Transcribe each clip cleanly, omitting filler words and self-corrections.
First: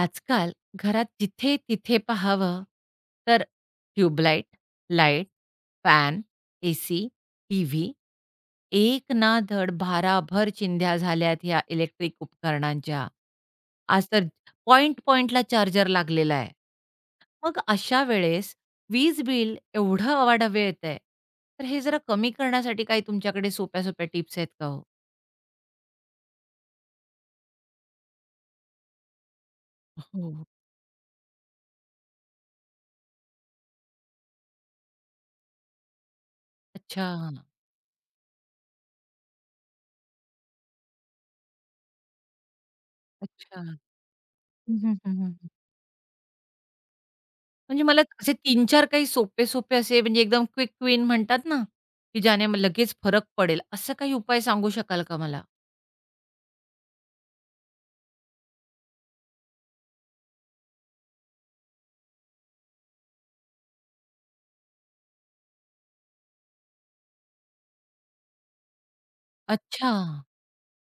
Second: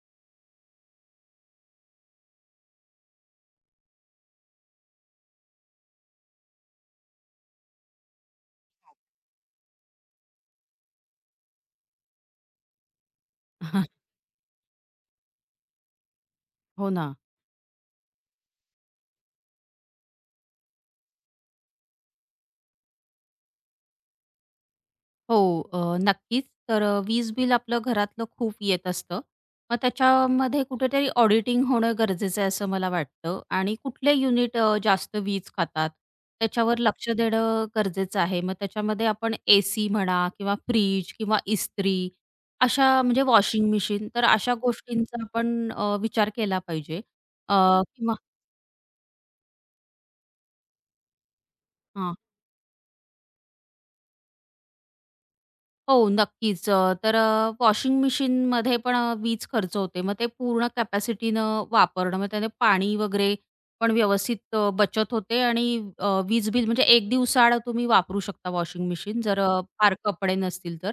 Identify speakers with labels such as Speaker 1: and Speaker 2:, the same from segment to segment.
Speaker 1: आजकाल घरात जिथे-तिथे पाहावं, तर tubelight, light, fan, AC, TV, एक ना धड भाराभर चिंध्या झाल्यात ह्या इलेक्ट्रिक उपकरणांच्या. आज तर पॉइंट पॉइंटला चार्जर लागलेला आहे.
Speaker 2: हो ना.
Speaker 1: मग अशा वेळेस वीज बिल एवढं अवाढव्य येतंय, तर हे जरा कमी करण्यासाठी काही तुमच्याकडे सोप्या-सोप्या टिप्स आहेत का हो?
Speaker 2: हो, नक्कीच. तर वीज बिल आपलं घरातलं खूप येत असतं. मग
Speaker 1: हो.
Speaker 2: त्याच्यामध्ये कुठेतरी ऑडिटिंग होणं गरजेचं आहे असं मला वाटतं आणि कुठले युनिट जास्त वीज खातात त्याच्यावर
Speaker 1: अच्छा,
Speaker 2: लक्ष देणं गरजेचं आहे. मग त्याच्यामध्ये आपण एसी म्हणा किंवा फ्रिज किंवा इस्त्री अशा म्हणजे
Speaker 1: अच्छा.
Speaker 2: वॉशिंग मशीन तर अशा
Speaker 1: हं, हं, हं,
Speaker 2: गोष्टींचा
Speaker 1: हं.
Speaker 2: आपण विचार केला पाहिजे.
Speaker 1: म्हणजे मला
Speaker 2: किंवा
Speaker 1: असे 3-4 काही सोपे-सोपे असे म्हणजे एकदम क्विक विन म्हणतात ना, की ज्याने मग लगेच फरक पडेल, असं काही उपाय सांगू शकाल का मला?
Speaker 2: हो, नक्कीच. तर वॉशिंग मशीनमध्ये पण वीज खर्च होते. मग ते पूर्ण कॅपॅसिटीनं वापरणं, मग त्याने पाणी वगैरे पण व्यवस्थित बचत होते आणि वीज बिल म्हणजे एक दिवसाआड तुम्ही वापरू शकता वॉशिंग मशीन जर
Speaker 1: अच्छा.
Speaker 2: फार कपडे नसतील तर.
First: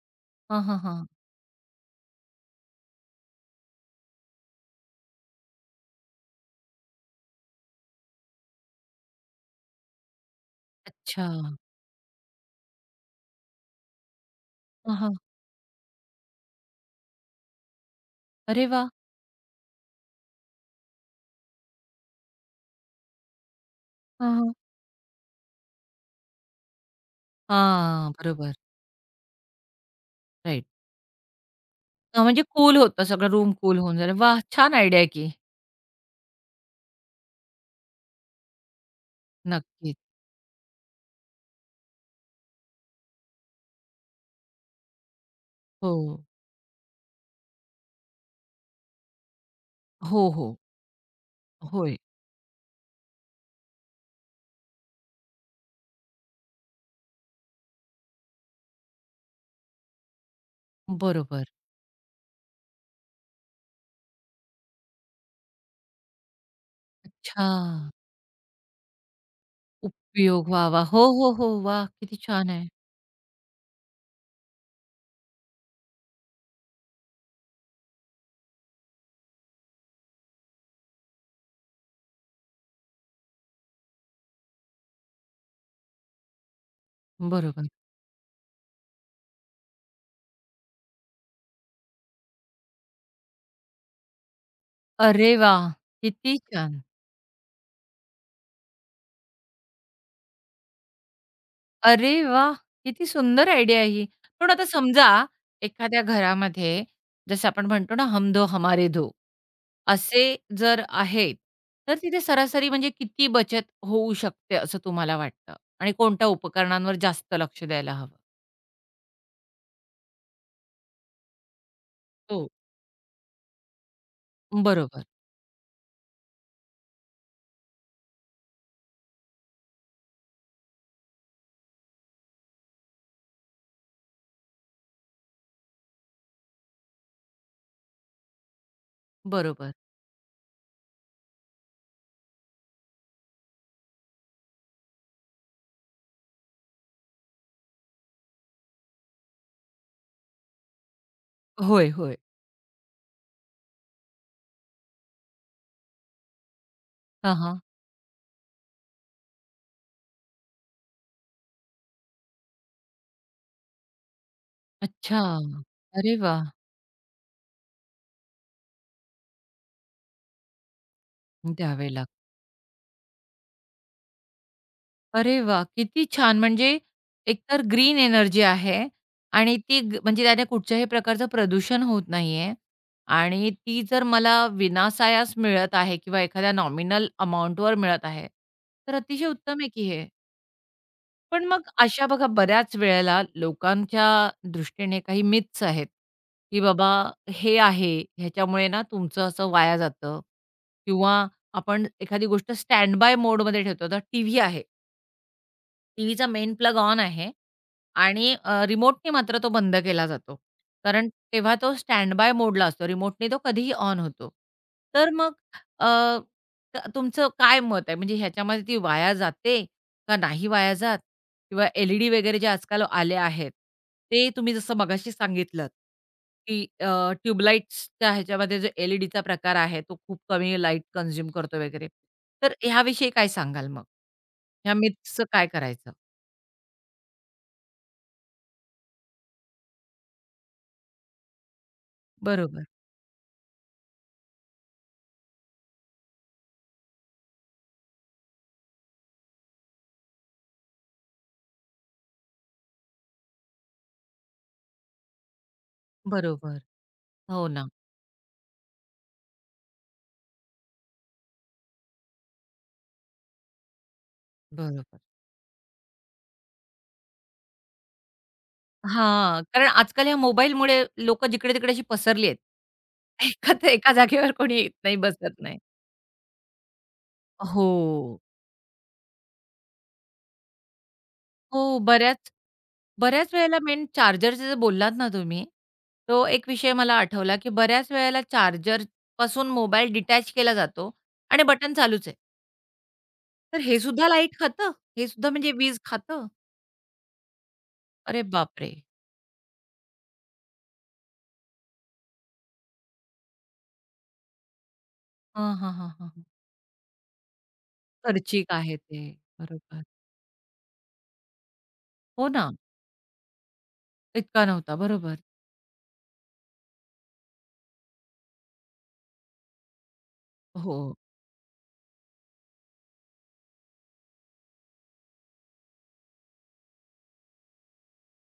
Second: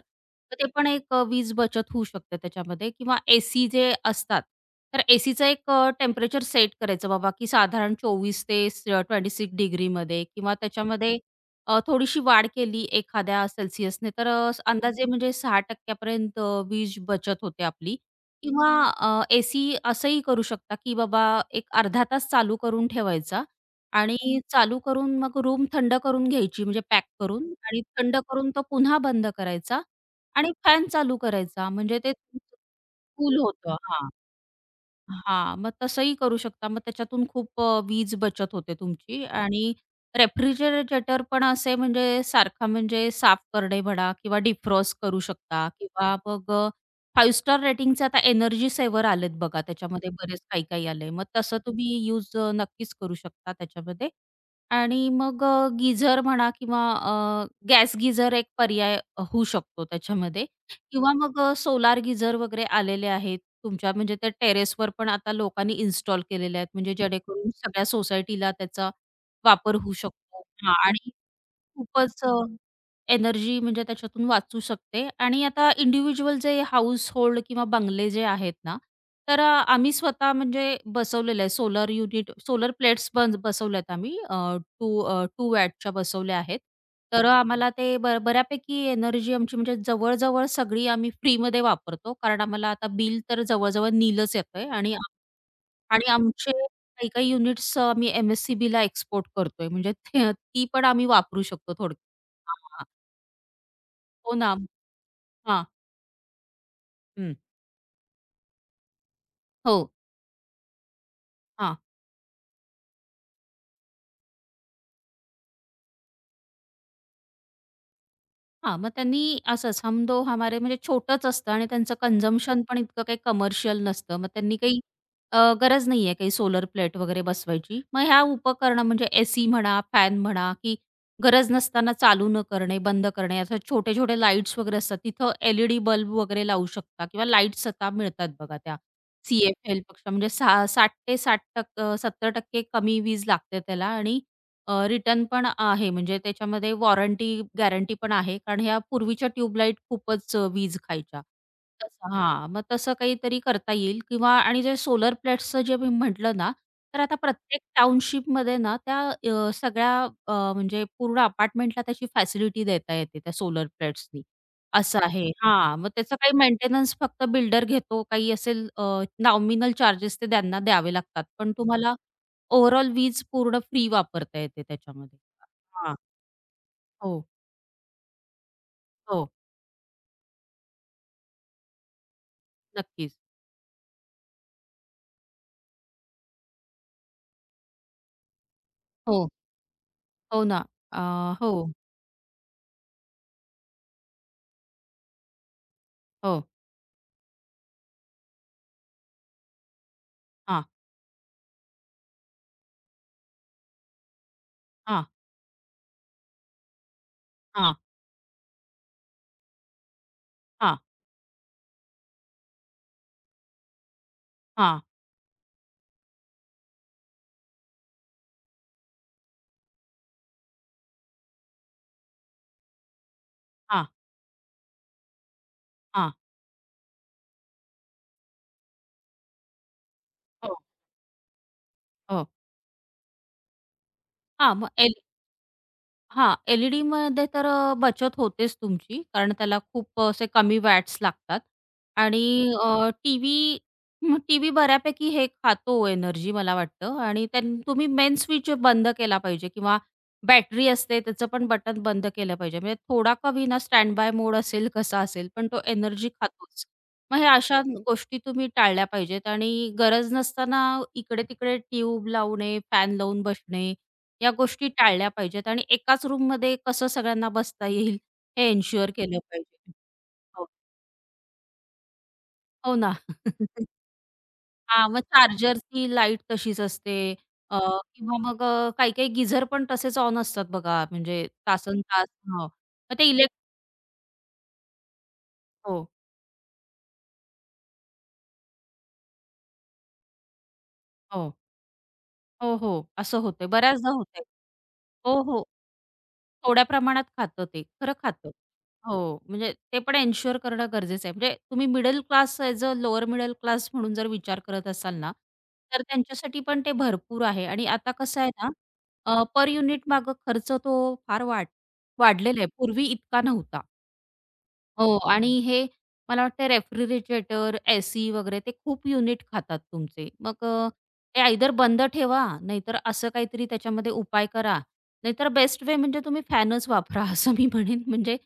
Speaker 2: तर
Speaker 1: हां,
Speaker 2: ते
Speaker 1: हां,
Speaker 2: पण
Speaker 1: हां.
Speaker 2: एक वीज बचत होऊ शकते त्याच्यामध्ये किंवा एसी जे असतात, तर एसीचं एक टेम्परेचर सेट करायचं बाबा, की साधारण 24 ते 26 डिग्रीमध्ये किंवा त्याच्यामध्ये
Speaker 1: अच्छा.
Speaker 2: थोडीशी वाढ केली एखाद्या सेल्सिअसने तर अ, हं.
Speaker 1: हां,
Speaker 2: अंदाजे
Speaker 1: हां.
Speaker 2: म्हणजे 6% पर्यंत वीज बचत होते आपली.
Speaker 1: अरे
Speaker 2: किंवा
Speaker 1: वाह!
Speaker 2: एसी असंही करू शकता, की बाबा एक अर्धा तास चालू करून ठेवायचा
Speaker 1: हां,
Speaker 2: आणि
Speaker 1: हां.
Speaker 2: चालू करून मग रूम थंड करून घ्यायची म्हणजे पॅक करून आणि
Speaker 1: हां,
Speaker 2: थंड करून
Speaker 1: बरोबर.
Speaker 2: तो पुन्हा बंद करायचा आणि
Speaker 1: राइट.
Speaker 2: फॅन चालू करायचा म्हणजे ते
Speaker 1: म्हणजे कूल होतं सगळं
Speaker 2: कूल
Speaker 1: रूम
Speaker 2: होतं.
Speaker 1: कूल होऊन
Speaker 2: हां.
Speaker 1: जाईल. वाह! छान आयडिया आहे की.
Speaker 2: हां, मग तसंही करू शकता. मग त्याच्यातून खूप वीज बचत होते तुमची आणि
Speaker 1: नक्कीच.
Speaker 2: रेफ्रिजरेटर पण असे म्हणजे सारखा म्हणजे साफ करणे म्हणा किंवा डिफ्रॉस्ट करू शकता
Speaker 1: हो.
Speaker 2: किंवा मग 5 स्टार रेटिंगचे आता एनर्जी सेव्हर आलेत बघा त्याच्यामध्ये
Speaker 1: हो,
Speaker 2: बरेच
Speaker 1: हो.
Speaker 2: काही-काही आले. मग तसं तुम्ही
Speaker 1: होय.
Speaker 2: यूज नक्कीच करू शकता त्याच्यामध्ये आणि मग म्हणा किंवा गॅस गीझर एक पर्याय होऊ शकतो त्याच्यामध्ये. किंवा मग
Speaker 1: बरोबर.
Speaker 2: सोलार गीझर वगैरे आलेले आहेत तुमच्या म्हणजे त्या टेरेसवर पण आता लोकांनी इन्स्टॉल केलेले आहेत म्हणजे
Speaker 1: अच्छा.
Speaker 2: जेणेकरून सगळ्या सोसायटीला त्याचा वापर होऊ शकतो.
Speaker 1: उपयोग. वाह,
Speaker 2: हां
Speaker 1: वाह! हो,
Speaker 2: आणि
Speaker 1: हो, हो. वाह! किती
Speaker 2: खूपच
Speaker 1: छान आहे.
Speaker 2: एनर्जी म्हणजे त्याच्यातून वाचू शकते आणि आता इंडिव्हिज्युअल जे हाऊसहोल्ड किंवा बंगले जे आहेत ना, तर आम्ही स्वतः म्हणजे बसवलेलं आहे सोलर युनिट सोलर प्लेट्स बसवल्यात आम्ही 2 वॅटच्या बसवल्या आहेत. तर
Speaker 1: बरोबर.
Speaker 2: आम्हाला ते बऱ्यापैकी एनर्जी आमची म्हणजे जवळ सगळी आम्ही फ्रीमध्ये वापरतो. कारण आम्हाला आता बिल तर जवळ-जवळ नीलच येतंय आणि
Speaker 1: अरे वाह!
Speaker 2: आणि
Speaker 1: किती
Speaker 2: आमचे
Speaker 1: छान.
Speaker 2: काही-काही युनिट्स आम्ही एम-एस-सी-बीला एक्सपोर्ट करतोय. म्हणजे ते ती पण आम्ही वापरू शकतो थोडक्यात.
Speaker 1: अरे वाह!
Speaker 2: हां,
Speaker 1: किती सुंदर आयडिया आहे ही.
Speaker 2: हो
Speaker 1: पण
Speaker 2: ना.
Speaker 1: आता समजा
Speaker 2: हां.
Speaker 1: एखाद्या घरामध्ये
Speaker 2: हं.
Speaker 1: जसं आपण म्हणतो ना, "हम दो हमारे दो."
Speaker 2: हो.
Speaker 1: असे जर आहेत,
Speaker 2: हां.
Speaker 1: तर तिथे सरासरी म्हणजे किती बचत होऊ शकते असं तुम्हाला वाटतं? आणि कोणत्या उपकरणांवर जास्त लक्ष द्यायला हवं?
Speaker 2: हां, मग त्यांनी असंच हम दो हमारे म्हणजे छोटंच असतं आणि त्यांचं
Speaker 1: हो.
Speaker 2: कन्झम्पशन पण इतकं काही कमर्शियल नसतं. मग त्यांनी काही
Speaker 1: बरोबर,
Speaker 2: गरज नाहीये काही सोलर प्लेट वगैरे बसवायची. मग ह्या उपकरणं म्हणजे एसी म्हणा, फॅन म्हणा, की गरज नसताना चालू न करणे, बंद करणे, असे छोटे-छोटे लाईट्स वगैरे असतात. तिथं एल बल्ब वगैरे लावू शकता किंवा लाईट्स आता मिळतात बघा त्या
Speaker 1: बरोबर.
Speaker 2: सी-एफ-एल पेक्षा म्हणजे 60 ते 60% 70% कमी वीज लागते त्याला आणि रिटर्न पण आहे म्हणजे त्याच्यामध्ये वॉरंटी, गॅरंटी पण आहे. कारण ह्या पूर्वीच्या ट्यूबलाईट खूपच वीज खायच्या.
Speaker 1: होय,
Speaker 2: तसं
Speaker 1: होय.
Speaker 2: हां, मग तसं काहीतरी करता येईल किंवा आणि जे सोलर प्लेट्सचं जे मी म्हटलं ना, तर आता
Speaker 1: हां, हां.
Speaker 2: प्रत्येक टाउनशिपमध्ये ना त्या सगळ्या म्हणजे पूर्ण अपार्टमेंटला त्याची फॅसिलिटी देता येते त्या सोलर प्लेट्सनी, असं
Speaker 1: अच्छा.
Speaker 2: आहे. हां, मग
Speaker 1: अरे
Speaker 2: त्याचा काही
Speaker 1: वाह!
Speaker 2: मेंटेनन्स फक्त बिल्डर घेतो. काही असेल नॉमिनल चार्जेस ते त्यांना द्यावे लागतात. पण
Speaker 1: द्यावे
Speaker 2: तुम्हाला
Speaker 1: लागेल.
Speaker 2: ओव्हरऑल वीज पूर्ण फ्री वापरता येते त्याच्यामध्ये.
Speaker 1: अरे वाह!
Speaker 2: हां.
Speaker 1: किती छान. म्हणजे
Speaker 2: हो,
Speaker 1: एकतर ग्रीन एनर्जी आहे
Speaker 2: हो.
Speaker 1: आणि ती म्हणजे त्याने कुठच्याही प्रकारचं प्रदूषण होत नाहीये
Speaker 2: नक्कीच.
Speaker 1: आणि ती जर मला विनासायास मिळत आहे किंवा एखाद्या नॉमिनल अमाउंटवर मिळत आहे, तर अतिशय
Speaker 2: हो,
Speaker 1: उत्तम आहे की हे.
Speaker 2: हो ना. अ,
Speaker 1: पण
Speaker 2: हो,
Speaker 1: मग अशा बघा बऱ्याच वेळेला लोकांच्या दृष्टीने काही मिथ्स आहेत,
Speaker 2: हो.
Speaker 1: की बाबा हे आहे, ह्याच्यामुळे ना तुमचं असं वाया जातं
Speaker 2: हां,
Speaker 1: किंवा आपण एखादी गोष्ट स्टँड बाय मोडमध्ये ठेवतो. आता टीव्ही आहे.
Speaker 2: हां,
Speaker 1: टीव्हीचा मेन प्लग ऑन आहे
Speaker 2: हां,
Speaker 1: आणि रिमोटने मात्र तो बंद केला जातो.
Speaker 2: हां,
Speaker 1: कारण तेव्हा तो स्टँड बाय मोडला असतो. रिमोटने तो कधीही ऑन होतो.
Speaker 2: हां,
Speaker 1: तर मग अ, त तुमचं काय मत आहे? म्हणजे ह्याच्यामध्ये ती वाया जाते का नाही वाया जात? किंवा एल-ई-डी वगैरे जे आजकाल आले आहेत,
Speaker 2: हां,
Speaker 1: ते तुम्ही जसं मगाशी सांगितलंत,
Speaker 2: हां.
Speaker 1: की ह्याच्यामध्ये जो एल-ई-डीचा प्रकार आहे, तो खूप कमी
Speaker 2: हो,
Speaker 1: लाईट कन्झ्युम करतो वगैरे.
Speaker 2: हो.
Speaker 1: तर ह्याविषयी काय सांगाल मग?
Speaker 2: हां, मग
Speaker 1: ह्या मिथ्सचं काय करायचं?
Speaker 2: हां, एल-ई-डीमध्ये तर बचत होतेच तुमची, कारण त्याला खूप असे कमी वॅट्स लागतात आणि
Speaker 1: बरोबर,
Speaker 2: टीव्ही मग टीव्ही बऱ्यापैकी हे खातो एनर्जी मला वाटतं आणि त्यान तुम्ही मेन स्विच बंद केला पाहिजे किंवा बॅटरी असते त्याचं पण बटन बंद केलं पाहिजे. म्हणजे थोडा का होईना स्टँड बाय मोड असेल, कसा असेल, पण तो एनर्जी
Speaker 1: बरोबर.
Speaker 2: खातोच. मग हे
Speaker 1: हो
Speaker 2: अशा
Speaker 1: ना.
Speaker 2: गोष्टी तुम्ही टाळल्या पाहिजेत आणि गरज नसताना इकडे-तिकडे ट्यूब लावणे, फॅन लावून बसणे या गोष्टी
Speaker 1: बरोबर.
Speaker 2: टाळल्या पाहिजेत आणि एकाच रूममध्ये कसं सगळ्यांना बसता येईल हे एन्शुअर केलं
Speaker 1: हां, कारण
Speaker 2: पाहिजे.
Speaker 1: आजकाल ह्या
Speaker 2: हो,
Speaker 1: मोबाईलमुळे लोकं जिकडे-तिकडे अशी पसरली आहेत.
Speaker 2: हो ना.
Speaker 1: एखाद एका जागेवर कोणी येत
Speaker 2: हां,
Speaker 1: नाही,
Speaker 2: मग
Speaker 1: बसत नाही.
Speaker 2: चार्जरची लाईट तशीच असते. अ,
Speaker 1: हो.
Speaker 2: किंवा मग काही-काही गिझर पण तसेच ऑन असतात बघा म्हणजे
Speaker 1: हो,
Speaker 2: तासनतास
Speaker 1: बऱ्याच
Speaker 2: हो. मग ते
Speaker 1: बऱ्याच वेळेला मेन चार्जरचं जे बोललात ना तुम्ही,
Speaker 2: हो,
Speaker 1: तो एक विषय मला आठवला, की बऱ्याच वेळेला चार्जरपासून मोबाईल डिटॅच केला जातो
Speaker 2: हो.
Speaker 1: आणि बटन चालूच आहे.
Speaker 2: हो, हो. असं होतंय.
Speaker 1: तर हे
Speaker 2: बऱ्याचदा
Speaker 1: सुद्धा
Speaker 2: होतंय.
Speaker 1: लाईट खातं? हे
Speaker 2: हो,
Speaker 1: सुद्धा
Speaker 2: हो.
Speaker 1: म्हणजे वीज खातं?
Speaker 2: थोड्या प्रमाणात खातं ते, खरं
Speaker 1: अरे
Speaker 2: खातं.
Speaker 1: बापरे!
Speaker 2: हो, म्हणजे ते पण एन्शुअर करणं गरजेचं आहे. म्हणजे तुम्ही middle class as a lower middle class म्हणून जर विचार करत असाल ना,
Speaker 1: हां, हां,
Speaker 2: तर
Speaker 1: हां, हां, हां.
Speaker 2: त्यांच्यासाठी पण ते भरपूर आहे आणि आता कसं आहे
Speaker 1: खर्चिक आहे ते.
Speaker 2: ना, पर युनिट
Speaker 1: बरोबर.
Speaker 2: मागे खर्च तो फार वाढ
Speaker 1: हो
Speaker 2: वाढलेला आहे.
Speaker 1: ना.
Speaker 2: पूर्वी इतका नव्हता.
Speaker 1: इतका नव्हता.
Speaker 2: हो
Speaker 1: बरोबर.
Speaker 2: आणि हे मला वाटतं रेफ्रिजरेटर, एसी वगैरे ते खूप युनिट खातात तुमचे. मग
Speaker 1: हो.
Speaker 2: ते आयदर बंद ठेवा, नाहीतर असं काहीतरी त्याच्यामध्ये उपाय करा. नाहीतर बेस्ट वे म्हणजे तुम्ही फॅनच वापरा असं मी म्हणेन. म्हणजे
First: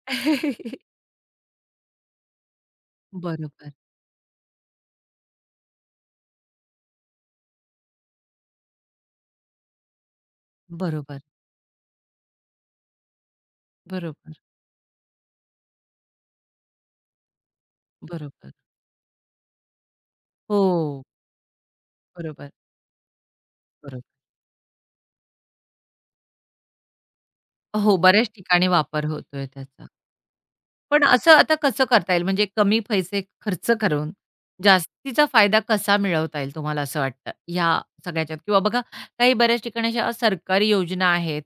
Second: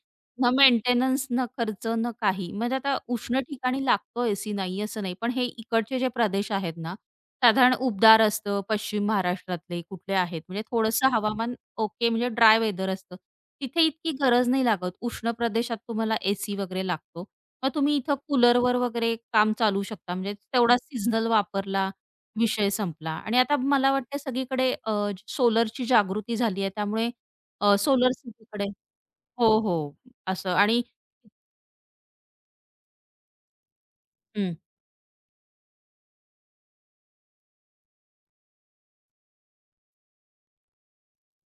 Speaker 2: ना मेंटेनन्स, ना खर्च, ना काही. म्हणजे आता उष्ण
Speaker 1: बरोबर,
Speaker 2: ठिकाणी लागतो एसी नाही असं नाही. पण हे इकडचे जे प्रदेश आहेत ना, साधारण उबदार असतं, पश्चिम महाराष्ट्रातले कुठले आहेत म्हणजे थोडंसं
Speaker 1: बरोबर,
Speaker 2: हवामान ओके म्हणजे ड्राय वेदर असतं. तिथे इतकी
Speaker 1: बरोबर,
Speaker 2: गरज नाही लागत. उष्ण प्रदेशात तुम्हाला एसी वगैरे लागतो. मग तुम्ही इथं
Speaker 1: बरोबर.
Speaker 2: कूलरवर वगैरे काम चालू शकता. म्हणजे तेवढा
Speaker 1: हो,
Speaker 2: सीझनल वापरला,
Speaker 1: बरोबर,
Speaker 2: विषय संपला. आणि आता मला
Speaker 1: बरोबर.
Speaker 2: वाटतं सगळीकडे सोलरची जागृती झाली आहे. त्यामुळे
Speaker 1: हो,
Speaker 2: सोलर
Speaker 1: बऱ्याच
Speaker 2: सगळीकडे
Speaker 1: ठिकाणी वापर होतोय
Speaker 2: हो,
Speaker 1: त्याचा.
Speaker 2: हो. असं आणि
Speaker 1: पण असं आता कसं करता येईल म्हणजे कमी पैसे खर्च करून
Speaker 2: हं,
Speaker 1: जास्तीचा फायदा कसा मिळवता येईल तुम्हाला असं वाटतं? ह्या सगळ्याच्यात किंवा बघा काही बऱ्याच ठिकाणी अशा सरकारी योजना आहेत.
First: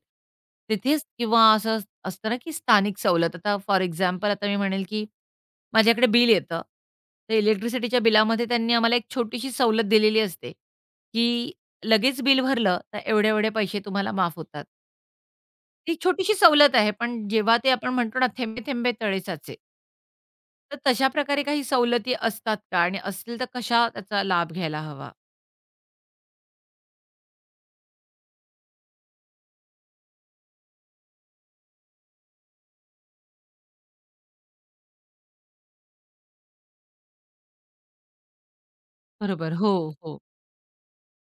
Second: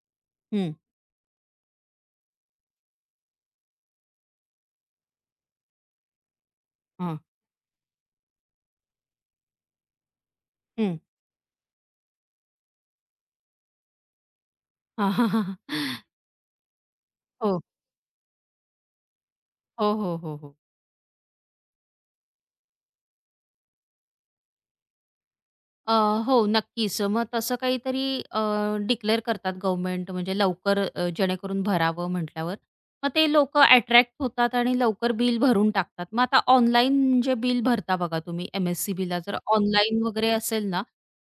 Speaker 2: हं,
Speaker 1: तिथेच किंवा असं असतं ना, की स्थानिक सवलत. आता फॉर एक्झाम्पल आता मी म्हणेल, की माझ्याकडे बिल येतं.
Speaker 2: हां,
Speaker 1: तर इलेक्ट्रिसिटीच्या बिलामध्ये त्यांनी आम्हाला एक छोटीशी सवलत दिलेली असते,
Speaker 2: हं.
Speaker 1: की लगेच बिल भरलं तर एवढे-एवढे पैसे तुम्हाला माफ होतात.
Speaker 2: हां, हां, हां.
Speaker 1: ती छोटीशी सवलत आहे, पण जेव्हा
Speaker 2: हो.
Speaker 1: ते आपण म्हणतो ना, "थेंबे थेंबे तळे साचे."
Speaker 2: हो, हो, हो, हो.
Speaker 1: तर तशा प्रकारे काही सवलती असतात का? आणि असतील तर कशा त्याचा लाभ घ्यायला हवा?
Speaker 2: अ, हो, नक्कीच. मग तसं काहीतरी अ, डिक्लेअर करतात गव्हर्नमेंट म्हणजे लवकर जेणेकरून भरावं म्हटल्यावर. मग ते लोक अट्रॅक्ट होतात आणि लवकर बिल भरून टाकतात. मग आता ऑनलाईन जे बिल भरता बघा तुम्ही एम-एस-सी-बीला जर
Speaker 1: बरोबर. हो,
Speaker 2: ऑनलाईन
Speaker 1: हो.
Speaker 2: वगैरे असेल ना,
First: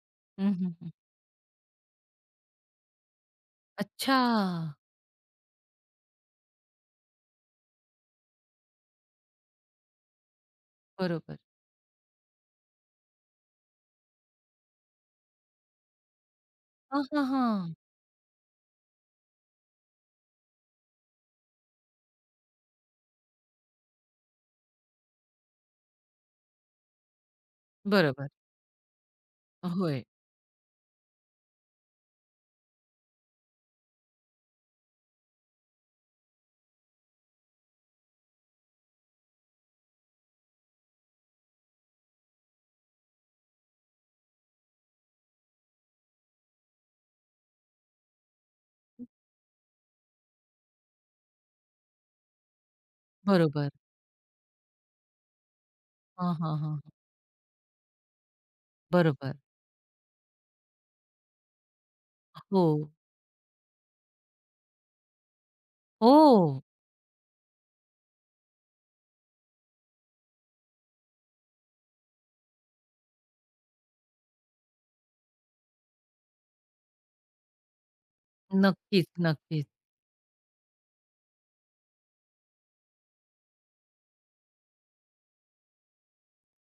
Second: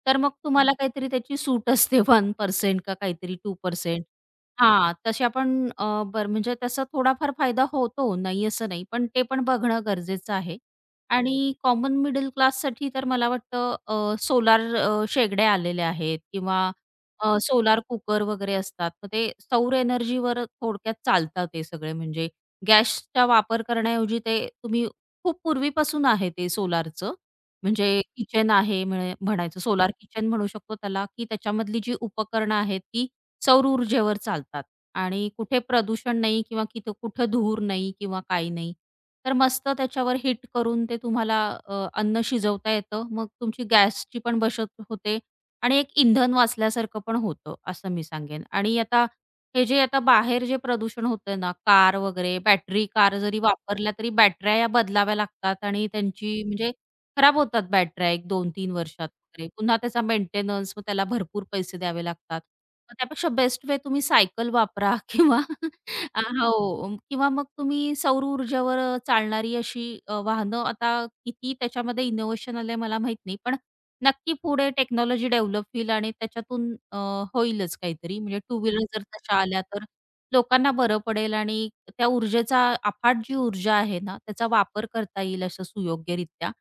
Speaker 2: तर मग
Speaker 1: हं,
Speaker 2: तुम्हाला
Speaker 1: हं, हं.
Speaker 2: काहीतरी त्याची सूट असते 1% का काहीतरी 2%
Speaker 1: अच्छा.
Speaker 2: हां, तसे आपण बरं म्हणजे तसा थोडाफार फायदा होतो, नाही असं नाही. पण ते पण बघणं गरजेचं आहे.
Speaker 1: बरोबर.
Speaker 2: आणि कॉमन मिडल क्लाससाठी तर मला वाटतं सोलार शेगड्या आलेल्या आहेत किंवा
Speaker 1: हां, हां, हां.
Speaker 2: सोलार कुकर वगैरे असतात. मग ते सौर एनर्जीवर थोडक्यात चालतात ते सगळे म्हणजे गॅसचा वापर करण्याऐवजी ते तुम्ही खूप पूर्वीपासून आहे ते सोलारचं. म्हणजे
Speaker 1: बरोबर.
Speaker 2: किचन आहे म्हणायचं. सोलार
Speaker 1: होय.
Speaker 2: किचन म्हणू शकतो त्याला, की त्याच्यामधली जी उपकरणं आहेत ती सौर ऊर्जेवर चालतात. आणि कुठे प्रदूषण नाही किंवा कुठं धूर नाही किंवा काही नाही. तर मस्त त्याच्यावर हिट करून ते तुम्हाला अन्न शिजवता येतं. मग तुमची गॅसची पण बचत होते आणि एक इंधन वाचल्यासारखं पण होतं, असं मी सांगेन. आणि आता हे जे आता बाहेर जे प्रदूषण होतं ना, कार वगैरे, बॅटरी कार जरी
Speaker 1: बरोबर.
Speaker 2: वापरल्या तरी बॅटऱ्या या बदलाव्या लागतात आणि
Speaker 1: हां,
Speaker 2: त्यांची
Speaker 1: हां,
Speaker 2: म्हणजे
Speaker 1: हां.
Speaker 2: खराब होतात बॅटऱ्या एक 2 3 वर्षात
Speaker 1: बरोबर.
Speaker 2: वगैरे. पुन्हा त्याचा मेंटेनन्स, मग त्याला भरपूर पैसे द्यावे लागतात.
Speaker 1: हो.
Speaker 2: मग त्यापेक्षा बेस्ट वे तुम्ही सायकल वापरा किंवा
Speaker 1: हो.
Speaker 2: हो किंवा मग तुम्ही सौर ऊर्जेवर चालणारी अशी वाहनं आता किती त्याच्यामध्ये इनोव्हेशन आलंय मला माहीत नाही. पण नक्की पुढे टेक्नॉलॉजी डेव्हलप होईल आणि त्याच्यातून होईलच काहीतरी. म्हणजे टू व्हीलर जर
Speaker 1: नक्कीच,
Speaker 2: तशा आल्या
Speaker 1: नक्कीच.
Speaker 2: तर लोकांना बरं पडेल आणि त्या ऊर्जेचा अफाट जी ऊर्जा आहे ना, त्याचा वापर करता येईल असं सुयोग्यरित्या.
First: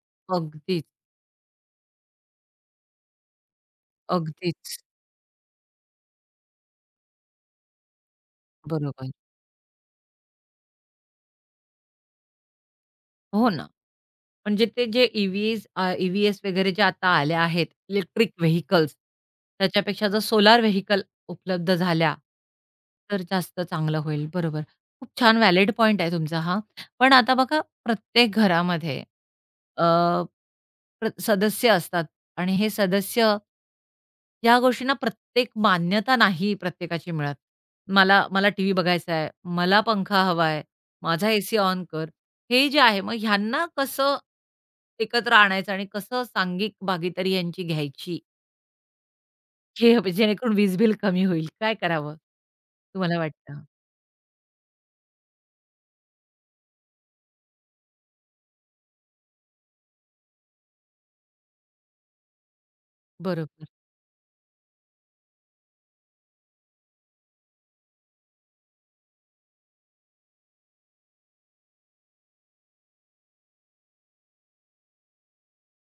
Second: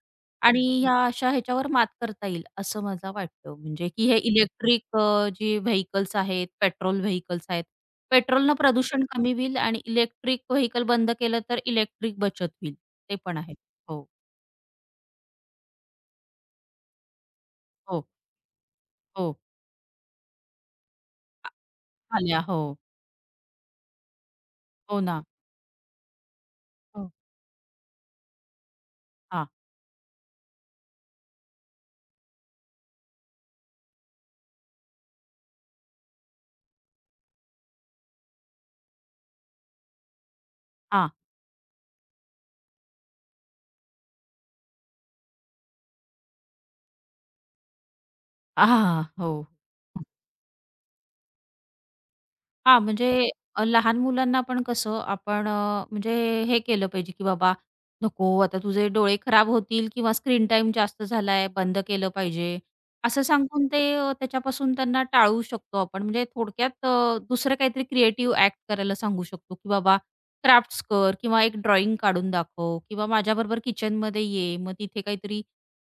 Speaker 2: आणि
Speaker 1: अगदीच,
Speaker 2: ह्या अशा ह्याच्यावर मात करता येईल असं मला वाटतं. म्हणजे की हे
Speaker 1: अगदीच.
Speaker 2: इलेक्ट्रिक जी व्हेइकल्स आहेत, पेट्रोल व्हेइकल्स आहेत. पेट्रोलनं प्रदूषण
Speaker 1: बरोबर.
Speaker 2: कमी होईल आणि इलेक्ट्रिक व्हेइकल बंद केलं तर इलेक्ट्रिक बचत होईल. ते पण
Speaker 1: हो
Speaker 2: आहे.
Speaker 1: ना.
Speaker 2: हो,
Speaker 1: म्हणजे ते जे ई-व्हीएस वगैरे जे आता आल्या आहेत,
Speaker 2: हो,
Speaker 1: इलेक्ट्रिक व्हेइकल्स,
Speaker 2: हो.
Speaker 1: त्याच्यापेक्षा जर सोलार व्हेइकल
Speaker 2: आ
Speaker 1: उपलब्ध झाल्या,
Speaker 2: आल्या. हो.
Speaker 1: तर जास्त चांगलं होईल. बरोबर.
Speaker 2: हो
Speaker 1: खूप
Speaker 2: ना.
Speaker 1: छान व्हॅलिड पॉइंट आहे तुमचा हा.
Speaker 2: हो.
Speaker 1: पण आता बघा प्रत्येक घरामध्ये
Speaker 2: हां,
Speaker 1: अ, प्र सदस्य असतात आणि हे सदस्य या गोष्टींना प्रत्येक मान्यता नाही प्रत्येकाची मिळत. मला मला टीव्ही बघायचा आहे, मला पंखा हवा आहे,
Speaker 2: हां.
Speaker 1: माझा एसी ऑन कर. हे जे आहे मग ह्यांना कसं एकत्र आणायचं आणि कसं सांघिक भागीदारी यांची घ्यायची?
Speaker 2: हां, हां. हो.
Speaker 1: जे जेणेकरून वीज बिल कमी होईल. काय करावं?
Speaker 2: हां, म्हणजे
Speaker 1: तुम्हाला वाटतं?
Speaker 2: लहान मुलांना पण कसं आपण म्हणजे हे केलं पाहिजे, की बाबा नको आता तुझे डोळे खराब होतील किंवा स्क्रीन टाईम जास्त झालाय, बंद केलं पाहिजे. असं
Speaker 1: बरोबर,
Speaker 2: सांगून ते त्याच्यापासून त्यांना टाळू शकतो आपण. म्हणजे थोडक्यात दुसरं काहीतरी क्रिएटिव्ह ॲक्ट करायला सांगू शकतो, की बाबा क्राफ्ट्स कर किंवा एक ड्रॉइंग काढून दाखव किंवा माझ्याबरोबर किचनमध्ये ये, मग तिथे काहीतरी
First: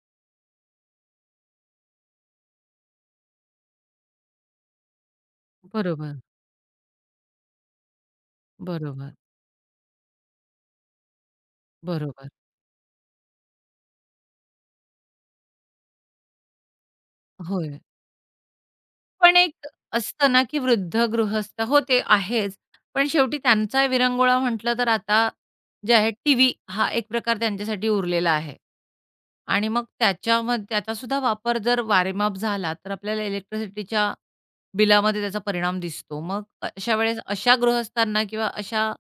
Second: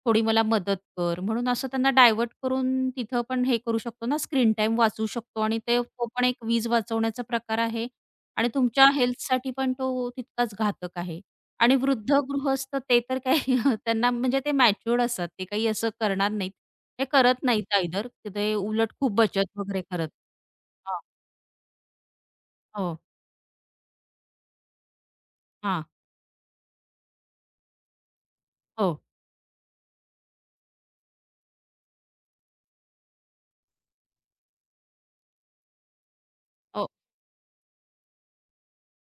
Speaker 2: थोडी मला मदत कर. म्हणून असं त्यांना डायव्हर्ट करून तिथं पण हे करू शकतो ना, स्क्रीन टाइम वाचवू शकतो आणि ते तो
Speaker 1: बरोबर,
Speaker 2: पण एक वीज वाचवण्याचा प्रकार आहे आणि तुमच्या
Speaker 1: बरोबर,
Speaker 2: हेल्थसाठी पण तो तितकाच घातक आहे. आणि वृद्ध
Speaker 1: बरोबर.
Speaker 2: गृहस्थ ते तर काही त्यांना म्हणजे ते मॅच्युअर्ड असतात. ते काही असं करणार नाहीत. हे करत नाहीत
Speaker 1: होय.
Speaker 2: आयदर. ते उलट खूप
Speaker 1: पण
Speaker 2: बचत
Speaker 1: एक
Speaker 2: वगैरे करत.
Speaker 1: असतं ना, की वृद्ध
Speaker 2: हां.
Speaker 1: गृहस्थ हो, ते आहेच.
Speaker 2: हो.
Speaker 1: पण शेवटी त्यांचा विरंगुळा म्हटलं तर आता
Speaker 2: हां.
Speaker 1: जे आहे टीव्ही हा एक प्रकार त्यांच्यासाठी उरलेला आहे.
Speaker 2: हो.
Speaker 1: आणि मग त्याच्यामध्ये त्याचासुद्धा वापर जर वारेमाप झाला, तर आपल्याला इलेक्ट्रिसिटीच्या बिलामध्ये त्याचा परिणाम दिसतो. मग
Speaker 2: हो.
Speaker 1: अशा वेळेस अशा गृहस्थांना किंवा अशा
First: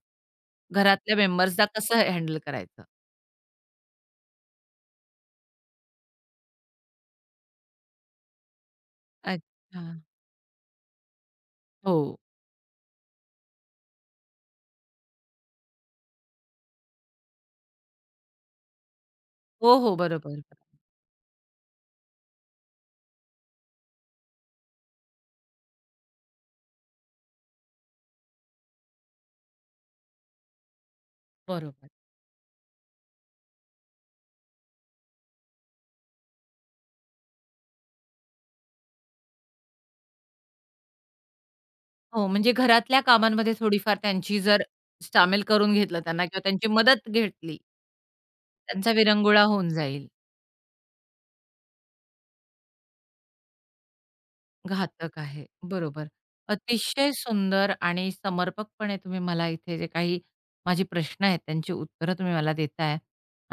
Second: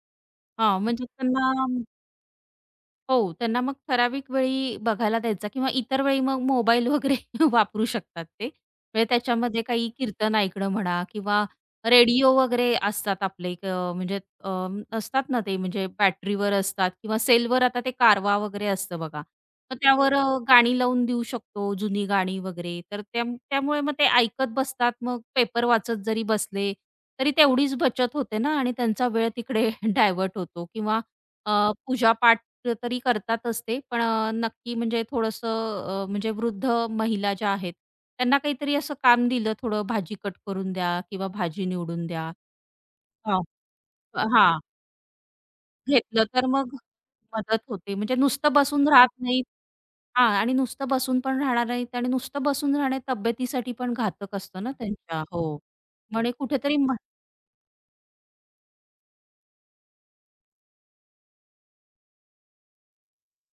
Speaker 2: हां. म्हणजे
Speaker 1: घरातल्या
Speaker 2: त्यांना
Speaker 1: मेंबर्सला कसं हँडल करायचं?
Speaker 2: हो, त्यांना मग ठराविक वेळी बघायला द्यायचा किंवा इतर वेळी मग मोबाईल वगैरे वापरू शकतात ते. म्हणजे त्याच्यामध्ये
Speaker 1: अच्छा.
Speaker 2: काही कीर्तन ऐकणं म्हणा किंवा
Speaker 1: हो.
Speaker 2: रेडिओ वगैरे असतात आपले एक म्हणजे असतात ना ते म्हणजे बॅटरीवर असतात किंवा सेलवर आता ते कारवा वगैरे असतं बघा.
Speaker 1: हो,
Speaker 2: मग
Speaker 1: हो.
Speaker 2: त्यावर
Speaker 1: बरोबर.
Speaker 2: गाणी लावून देऊ शकतो, जुनी गाणी वगैरे. तर त्या त्यामुळे मग ते ऐकत बसतात. मग पेपर वाचत जरी बसले, तरी तेवढीच बचत होते ना आणि त्यांचा वेळ तिकडे डायव्हर्ट होतो किंवा
Speaker 1: बरोबर.
Speaker 2: पूजा तरी करतातच ते. पण नक्की म्हणजे थोडंसं म्हणजे वृद्ध महिला ज्या आहेत, त्यांना काहीतरी असं काम दिलं थोडं भाजी कट करून द्या किंवा भाजी निवडून
Speaker 1: हो,
Speaker 2: द्या.
Speaker 1: म्हणजे घरातल्या
Speaker 2: हां.
Speaker 1: कामांमध्ये थोडीफार त्यांची
Speaker 2: हां,
Speaker 1: जर सामील करून घेतलं त्यांना
Speaker 2: घेतलं
Speaker 1: किंवा
Speaker 2: तर
Speaker 1: त्यांची
Speaker 2: मग
Speaker 1: मदत घेतली,
Speaker 2: मदत होते. म्हणजे नुसतं बसून
Speaker 1: त्यांचा
Speaker 2: राहत
Speaker 1: विरंगुळा
Speaker 2: नाहीत
Speaker 1: होऊन जाईल.
Speaker 2: हां आणि नुसतं बसून पण राहणार नाहीत आणि नुसतं बसून राहणे तब्येतीसाठी पण घातक असतं ना
Speaker 1: घातक
Speaker 2: त्यांच्या.
Speaker 1: आहे.
Speaker 2: हो.
Speaker 1: बरोबर.
Speaker 2: म्हणे कुठेतरी
Speaker 1: अतिशय सुंदर आणि समर्पकपणे तुम्ही मला इथे जे काही माझे प्रश्न आहेत, त्यांची उत्तरं तुम्ही मला देताय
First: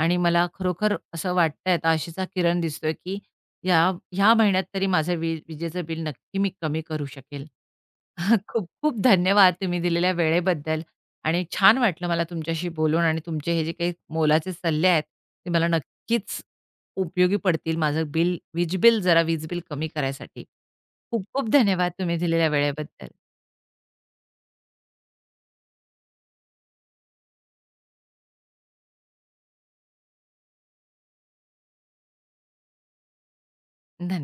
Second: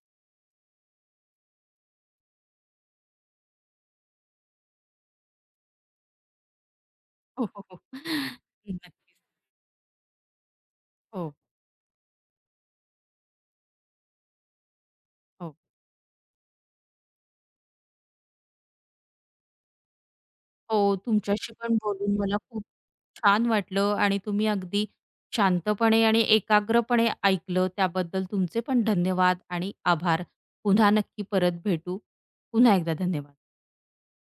Speaker 1: आणि मला खरोखर असं वाटतंय, आता आशेचा किरण दिसतोय, की या ह्या महिन्यात तरी माझं विजेचं बिल नक्की मी कमी करू
Speaker 2: हो,
Speaker 1: शकेल.
Speaker 2: हो, हो.
Speaker 1: खूप-खूप
Speaker 2: नक्कीच.
Speaker 1: धन्यवाद तुम्ही दिलेल्या वेळेबद्दल
Speaker 2: हो,
Speaker 1: आणि छान वाटलं मला तुमच्याशी बोलून आणि तुमचे हे जे काही मोलाचे सल्ले आहेत, ते
Speaker 2: हो.
Speaker 1: मला नक्कीच उपयोगी पडतील. माझं बिल वीज बिल जरा वीज बिल कमी करायसाठी.
Speaker 2: हो,
Speaker 1: खूप खूप
Speaker 2: तुमच्याशी पण
Speaker 1: धन्यवाद
Speaker 2: बोलून
Speaker 1: तुम्ही
Speaker 2: मला
Speaker 1: दिलेल्या
Speaker 2: खूप
Speaker 1: वेळेबद्दल.
Speaker 2: छान वाटलं आणि तुम्ही अगदी शांतपणे आणि एकाग्रपणे ऐकलं त्याबद्दल तुमचे पण धन्यवाद आणि आभार. पुन्हा नक्की परत भेटू. पुन्हा एकदा धन्यवाद.
Speaker 1: धन्यवाद.